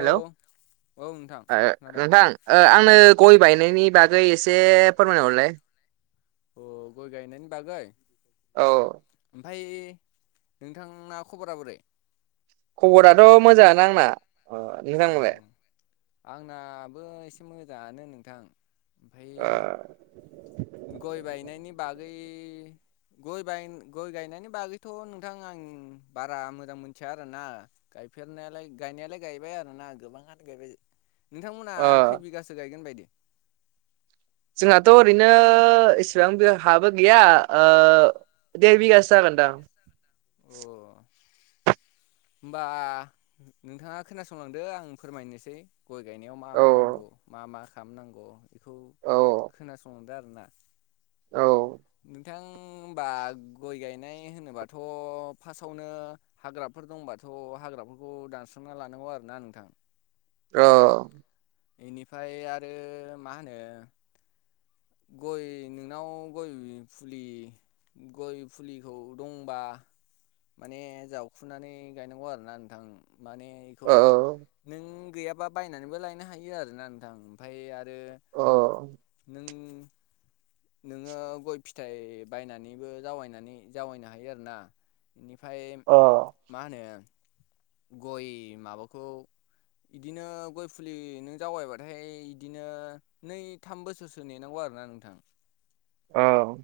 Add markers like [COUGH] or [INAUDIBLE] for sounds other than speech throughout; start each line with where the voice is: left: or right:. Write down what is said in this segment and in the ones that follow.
right: Hello
left: औ नोंथां
right: ओ
left: खोनादों
right: नोंथां ओ आं आंङो गय बायनायनि बागै एसे फोरमायना हरलाय।
left: अ गय गायनायनि बागाय
right: औ
left: ओमफफ्राय नोंथां खबरा बोरै?
right: खबराथ' मोजांङानो आंना अ
left: अ
right: नोंथांनालाय?
left: आंनाबो एसे मोजांङानो नोंथां। ओमफाय
right: ओ
left: गय बायनायनि बागै
right: [INAUDIBLE]
left: गय गय गायनायनि बागैथ' नोंथां आं बारा मोजां मोनथिया आरोना गाय गायफेरनायालाय गायनायालाय गायबाय आरो। ना गोबांङानो गायबाय नोंथांमोना
right: ओ
left: खै बिगासो गायगोन बायदि
right: जोंहाथ' ओरैनो एसिबां हाबो गैया ओ देर बिगासो जागोन। दा
left: अ होमबा नोंथांङा खोनासंलांदो आं फोरमायनोसै। गय गायनायाव मा
right: औ
left: मा नांगौ मा मा खालामनांगौ बेखौ
right: औ
left: खोनासंनो दा आरोना
right: औ
left: थां होनोमबा गय गायनाय होनोबाथ' फार्स्टआवनो हाग्राफोर दंबाथ' हाग्रा फोरखौ दानस्र'ना लानांगौ आरो ना नोंथां।
right: औ
left: बेनिफ्राय आरो मा होनो? गय नोंनाव गय फुलि गय फुलिखौ दंबा माने जावखुनानै गायनांगौ आरो ना नोंथां। माने बेखौ
right: औ
left: नों गैयाबा बायनानैबो लायनो हायो आरोना नोंथां ओमफाय आरो ओ
right: औ
left: नों नोंङो गय फिथाइ बायनानैबो जावनानै जावैनो हायो आरोना। बेनिफ्राय
right: औ
left: मा होनो गय माबाखौ बिदिनो गय फुलि नों जावायबाथाय बिदिनो नै थाम बोसोरसो नेनांगौ आरो। नेनांगौ नोंथां
right: औ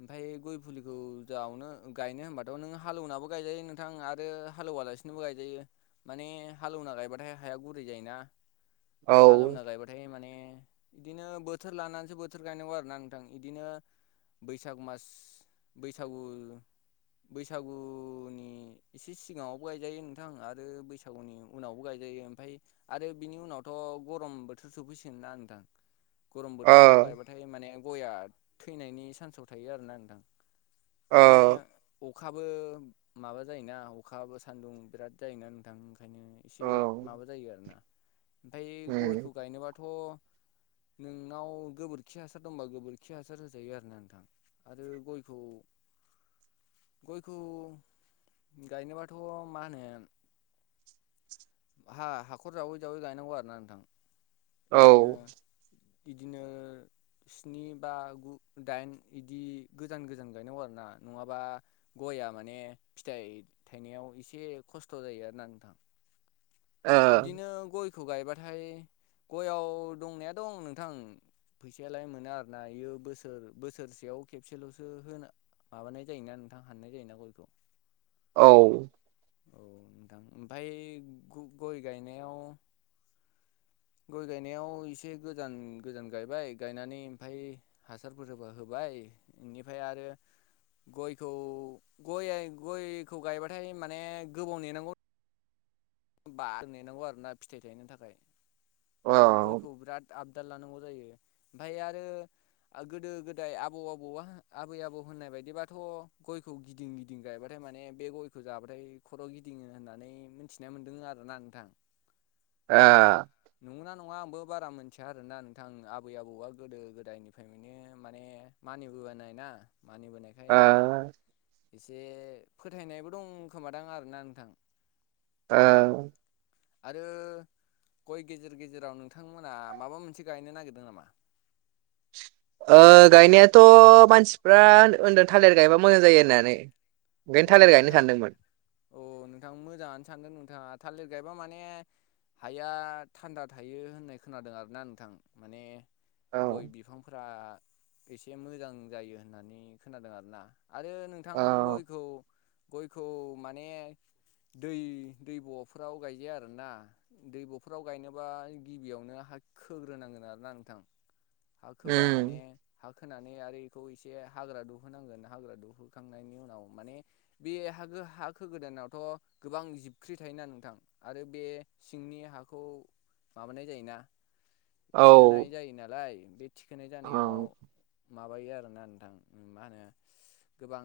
left: ओमफाय गय फुलिखौ जावनो गायनो होनबाथ' नों हालौवनाबो गायजायो नोंथां आरो हालौवा हालासिनोबो गायजायो माने हालौवना गायबाथाय हाया गुरै जायोना।
right: औ
left: हालेवना गायबाथाय माने बिदिनो बोथोर लानानैसो बोथोर गायनांगौ आरो ना नोंथां बिदिनो बैसाग मास बैसागु बैसागुनि एसे सिगांङावबो गायजायो नोंथां आरो बैसागुनि उनावबो गायजायो। [UNINTELLIGIBLE] ओमफफ्राय आरो बिनि उनावथ' गरम बोथोर सोफैसिगोन ना नोंथां गरम
right: औ
left: बोथोराव गायबाथाय माने गया थैनायनि सान्साव थायो आरो ना नोंथां।
right: औ
left: माने अखाबो माबा जायोना अखाबो सान्दुं बिराद जायोना नोंथां। ओंखायनो
right: औ
left: एसे माबा जायो आरो ना। ओमफ्राय गयखौ
right: उम
left: गायनोबाथ नोंनाव गोबोरखि हासार दंबा गोबोरखि हासार होजायो आरो ना नोंथां आरो गयखौ गयखौ गायनोबाथ मा होनो
right: [UNINTELLIGIBLE]
left: हा हाखर जावै जावै गायनांगौ आरो ना नोंथां।
right: औ
left: बिदिनो स्नि बा गु दाइन बिदि गोजान गोजान गायनांगौ आरो ना नङाबा गया माने फिथाइ थायनायाव एसे खस्थ' जायो आरोना नोंथां।
right: औ
left: बिदिनो गयखौ गायबाथाय गयाव दंनाया दं नोंथां फैसायालाय मोना आरोना बियो बोसोर बोसोरसेयाव खेबसेलसो होनो माबानाय जायोना नोंथां हाननाय जायोना गयखौ
right: औ
left: औ नोंथां ओमफ्राय ग गय गायनायाव
right: [UNINTELLIGIBLE]
left: गय गायनायाव एसे गोदान - गोजान गायबाय गायनानै ओमफ्राय हासारफोर होबा होबाय ए बेनिफ्राय आरो गयखौ गया गयखौ गायबाथाय माने गोबाव नेनांगौ बा नेनांगौ आरोना फिथाइ थायनो थाखाय
right: औ
left: आरो
right: ओ
left: गयखौ बिराद आब बोर लानांगौ जायो। ओमफ्राय आरो गोदो गोदाय आबौ आबौआ आबै आबौ होननाय बायदिबाथ' गयखौ गिदिं गिदिं गायबाथाय माने बे गयखौ जाबाथाय खर' गिदिङो होननानै मिथिनाय मोनदों आरो ना नोंथां
right: आ
left: नंगौना नङा आंबो बारा मोनथिया आरोना नोंथां आबै आबौआ गोदो गोदायनिफ्राय माने मा मानिबोबोनाय ना मानिबोनायखाय
right: ओ
left: एसे फोथायनायबो दं खोमादां आरोना नोंथां।
right: ओव
left: आरो गय गेजेर गेजेराव नोंथांमोना माबा मोनसे गायनो नागिरदों नामा?
right: [UNINTELLIGIBLE] ओ गायनायाथ मानसिफ्रा ओन्दो थालिर गायबा मोजां जायो होननानै ओंखायनो
left: अ
right: थालिर गायनो
left: नोंथां
right: सानदोंमोन
left: अ नोंथां मोजाङानो सानदों नोंथाङा थालिर गायबा माने हाया थान्दा थायो होननाय खोनादों आरोना नोंथां माने
right: औ
left: गय बिफांफोरा एसे मोजां जायो होननानै खोनादों आरोना। आरो नोंथां
right: औ
left: गय गयखौ माने दै दै ब'फोराव गायजाया आरोना दै ब'फोराव गायनोबा गिबियावनो हा खोग्रोनांगोन आरो ना नोंथां हा खोबा माने
right: उम
left: हा खोनानै आरो बेखौ एसे हाग्रा दुहोनांगोन हाग्रा दुहोखांनायनि उनाव माने बे हागो हा खोगोदानावथ' गोबां जिबख्रि थायोना नोंथां आरो बे सिंनि हाखौ माबानाय जायोना।
right: औ
left: थिखोनाय जायो नालाय बे थिखोनाय जानायाव
right: औ
left: माबायो आरोना नोंथां उम मा होनो गोबां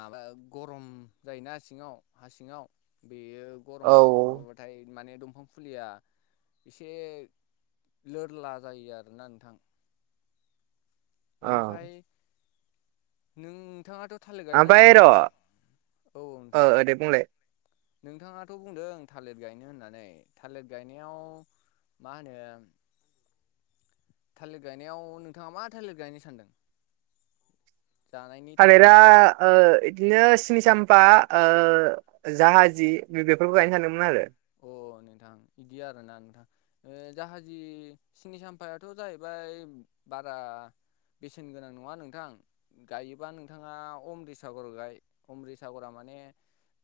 left: माबा गरम जायोना सिङाव हा सिङाव बेयो
right: औ
left: गरमा माबाबाथाय माने दंफां फुलिया एसे लोरला जायो आरोना नोंथां
right: औ
left: बेनिफ्राय नोंथाङाथ' थालिर गायनो
right: आमफाय
left: होनदों
right: र'
left: मा औ
right: ओ
left: नोंथां
right: दे बुंलाय
left: नोंथाङाथ' बुंदों थालिर गायनो होननानै थालिर गायनायाव मा होनो
right: [INAUDIBLE]
left: थालिर गायनायाव नोंथाङा मा थालिर गायनो सानदों जानायनि थाखाय
right: थालिरा
left: ना
right: ओ इदिनो सिनसाम्पा ओ जाहाजी बेफोरखौ गायनो सानदोंमोन आरो
left: अ नोंथां बिदि आरो ना नोंथां ओ जाहाजि सिनि साम्फायाथ' जाहैबाय बारा बेसेन गोनां नङा नोंथां गायोबा नोंथाङा अमृतसागर गाय अमृतसागरा मा माने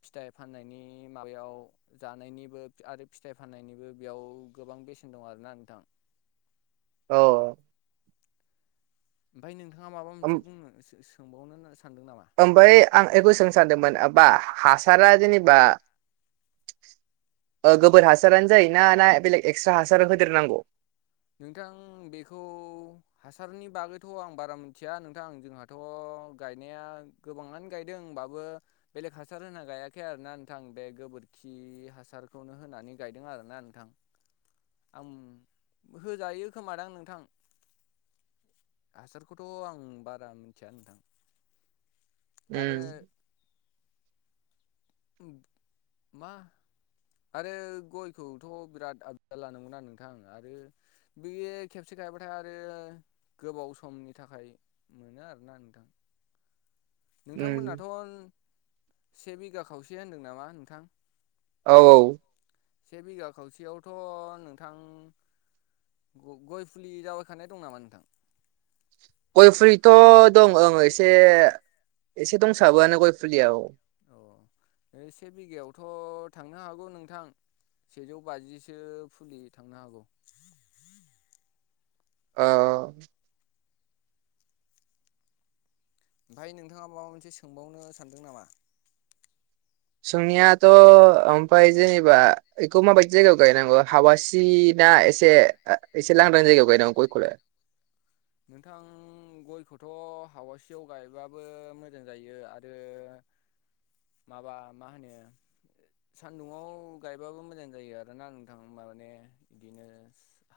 left: फिथाइ फाननायनि माबायाव जा नायनिबो आरो फिथाइ फाननायनिबो बेयाव गोबां बेसेन दं आरोना नोंथां
right: औ
left: ओमफ्राय नों थाङा माबा
right: ओम
left: मोनसे बुंनो सो सोंबावनो होननानै सानदों नामा
right: ओमफ्राय आं बेखौ सोंनो सानदोंमोन बा हासारा जेनबा ओ गोबोर हासारानो जायोना ना बेलेग एक्सट्रा हासार होदेरनांगौ
left: नोंथां बेखौ हासारनि बागैथ' आं बारा मिथिया नोंथां जोंहाथ' गायनाया गोबाङानो गायदों होमबाबो बेलेक हासार होना गायाखै आरोना नोंथां बे गो बोदखि हासारखौनो होनानै गायदों आरोना नोंथां आं होजायो खोमादां नोंथां हासारखौथ' आं बारा मिथिया नोंथां आरो
right: उम
left: मा आरो गयखौथ' बिराद आबदाल लानांगौना नोंथां आरो बेयो खेबसे थायबाथाय आरो गोबाव समनि थाखाय मोनो आरो ना नोंथां
right: [INAUDIBLE] उम
left: नोंथांमोनाथ' से बिघा खावसे होनदों नामा नोंथां
right: औ औ
left: से बिघा खावसेयावथ' नोंथां ग गय फुलि जावायखानाय दं नामा नोंथां
right: गय फुलिथ' दं ओं एसे एसे दंसाबोआनो गय फुलिया‌औ [INAUDIBLE]
left: से बिघायावथ' थांनो हागौ नोंथां सेजौ बाजिसो फुलि थांनो हागौ
right: [INAUDIBLE] ओ
left: ओमफ्राय नोंथाङा माबा मोनसे सोंबावनो सानदों नामा?
right: सोंनायाथ' ओमफाय जेनेबा बेखौ माबायदि जायगायाव गायनांगौ हावासि ना एसे एसे लांदां जायगायाव गायनांगौ गयखौलाय
left: नोंथां गयखौथ' हावासियाव गायबाबो मोजां जायो आरो
right: [INAUDIBLE]
left: माबा मा होनो सान्दुङाव गायबाबो मोजां जायो आरोना नोंथां माने बिदिनो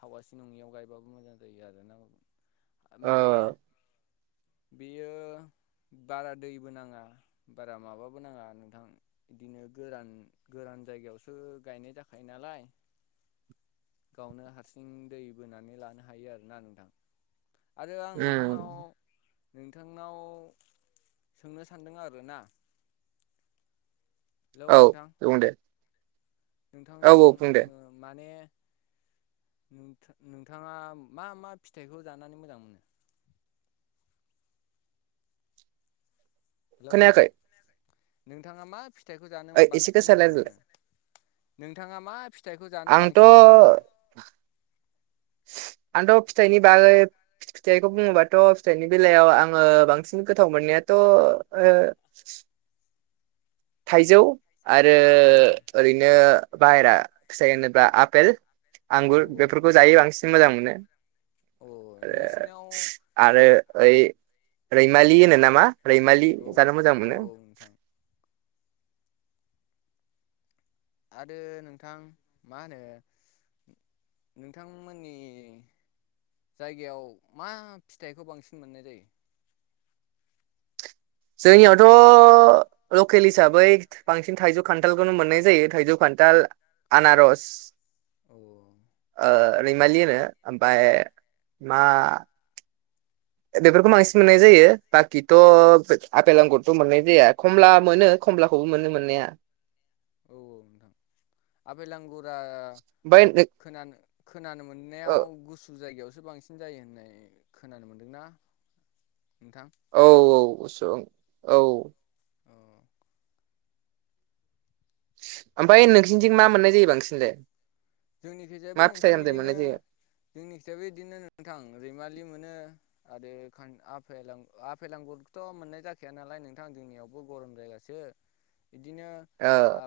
left: हावा सि नङियाव गायबाबो मोजां जायो आरोना
right: ओ
left: माने बियो बारा दैबो नाङा बारा माबाबो नाङा नोंथां इदिनो गोरान गोरान गुबुन जायगायावसो गायनाय जाखायो नालाय
right: [INAUDIBLE]
left: गावनो हारसिं दै बोनानै लानो हायो आरोना नोंथां आरो आं नोंथांनाव
right: उम
left: नोंथांनाव सोंनो सानदों आरो ना
right: औ बुं दे औ औ बुं दे
left: नोंथां माने
right: [INAUDIBLE]
left: नोंथाङा मा मा फिथाइखौ जानानै मोजां मोनो? हेलौ नोंथां
right: खोनायाखै
left: नोंथाङा मा फिथाइखौ जानो
right: ओइ एसे
left: बांसिन
right: गोसा
left: मोजां
right: रायलायलाय
left: मोनो नोंथाङा मा फिथाइखौ जानो
right: आंथ'
left: बांसिन मोजां मोनो
right: [INAUDIBLE] आंथ' फिथाइनि बागै फिथाइखौ बुङोबाथ' फिथाइनि बेलायाव आङो बांसिन गोथाव मोननाया थ' ओ थाइजौ आरो
left: औ
right: ओरैनो
left: औ
right: बाहेरा फिथाइ होनोब्ला आपेल
left: औ
right: आंगुर बेफोरखौ
left: नोंथां
right: जायो बांसिन मोजां मोनो।
left: औ नोंसिनाव
right: आरो ओइ रैमालि होनो नामा रैमालि
left: औ
right: जानो मोजां मोनो।
left: औ नोंथां आरो नोंथां मा होनो नोंथांमोननि जायगायाव मा फिथाइखौ बांसिन मोननाय जायो।
right: जोंनियावथ' लकेल हिसाबै बांसिन थाइजौ खान्थालखौनो मोननाय जायो थाइजौ खान्थाल। दाल आनारस
left: औ
right: ओ रैमालिनो ओमफ्राय मा बेफोरखौ बांसिन मोननाय जायो बाखिथ' आपेल आंगुरथ' मोननाय जाया खमला मोनो खमलाखौबो मोननो मोननाया
left: औ औ नोंथां आफेल आंगुर ओ
right: ओमफ्राय
left: खोनानो खोनानो मोन्नायाव गुसु जाय यावसो बांसिन जायो होननाय खोनानो मोनदोंना। नोंथां
right: औ औ औ
left: अ
right: ओमफाय नोंसिनिथिं मा मोननाय जायो बांसिनलाय
left: जोंनि खिजायबो
right: मा फिथाइ
left: नोंथां
right: सामथाइ
left: बिदिनो
right: मोननाय जायो
left: जोंनि खिजायबो बिदिनो नोंथां रैमालि मोनो आरो आफ आफेल लांगुरथ' मोननाय जाखाया नालाय नोंथां जोंनियावबो गरम जायगासो बिदिनो ओ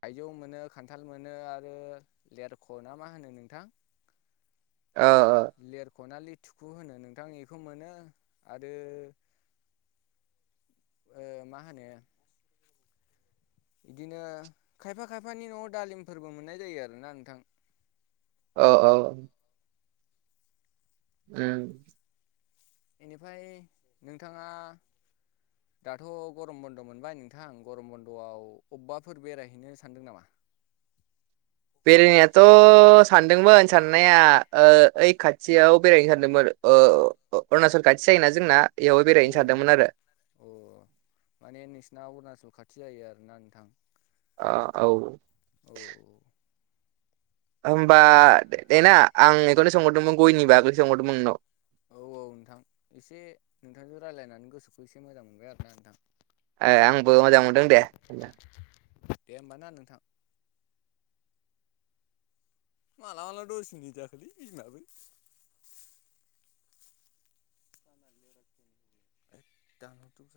left: थाइजौ मोनो खान्थाल मोनो आरो लेरख' ना मा होनो नोंथां
right: ओ
left: लेरख' ना‌ लि थुखु होनो नोंथां बेखौ मोनो आरो मा होनो बिदिनो खायफा खायफानि न'आव दालिमफोरबो मोननाय जायो आरोना नोंथां
right: औ औ औ उम
left: बेनिफ्राय नोंथाङा दाथ' गरम बन्द मोनबाय नोंथां गरम बन्द'आव अबेबाफोर बेरायहैनो सानदों नामा?
right: [INAUDIBLE] बेरायनायाथ' सानदोंमोन साननाया ओइ खाथियाव बेरायनो सानदोंमोन ओ अरुणाचल खाथि जायोना जोंना बेयावहाय
left: औ
right: बेरायनो
left: औ
right: सानदोंमोन
left: नोंथां
right: आरो
left: औ माने नोंसिना अरुणचल खाथि जायो आरोना नोंथां।
right: आ औ।
left: औ
right: होमबा देना आं बेखौनो सोंहरदोंमोन गयनिबोगै सोंहरदोंमोन नोंनाव
left: औ औ नोंथां एसे नोंथांजों रायजलायनानै गोसोखौ एसे मोजां मोनबाय आरो ना नोंथां।
right: ए आंबो मोजां मोनदों दे।
left: दे होनबा नोंथां। माला माला दस मिनिद जाखोथाय बिमाबो दानथ' ज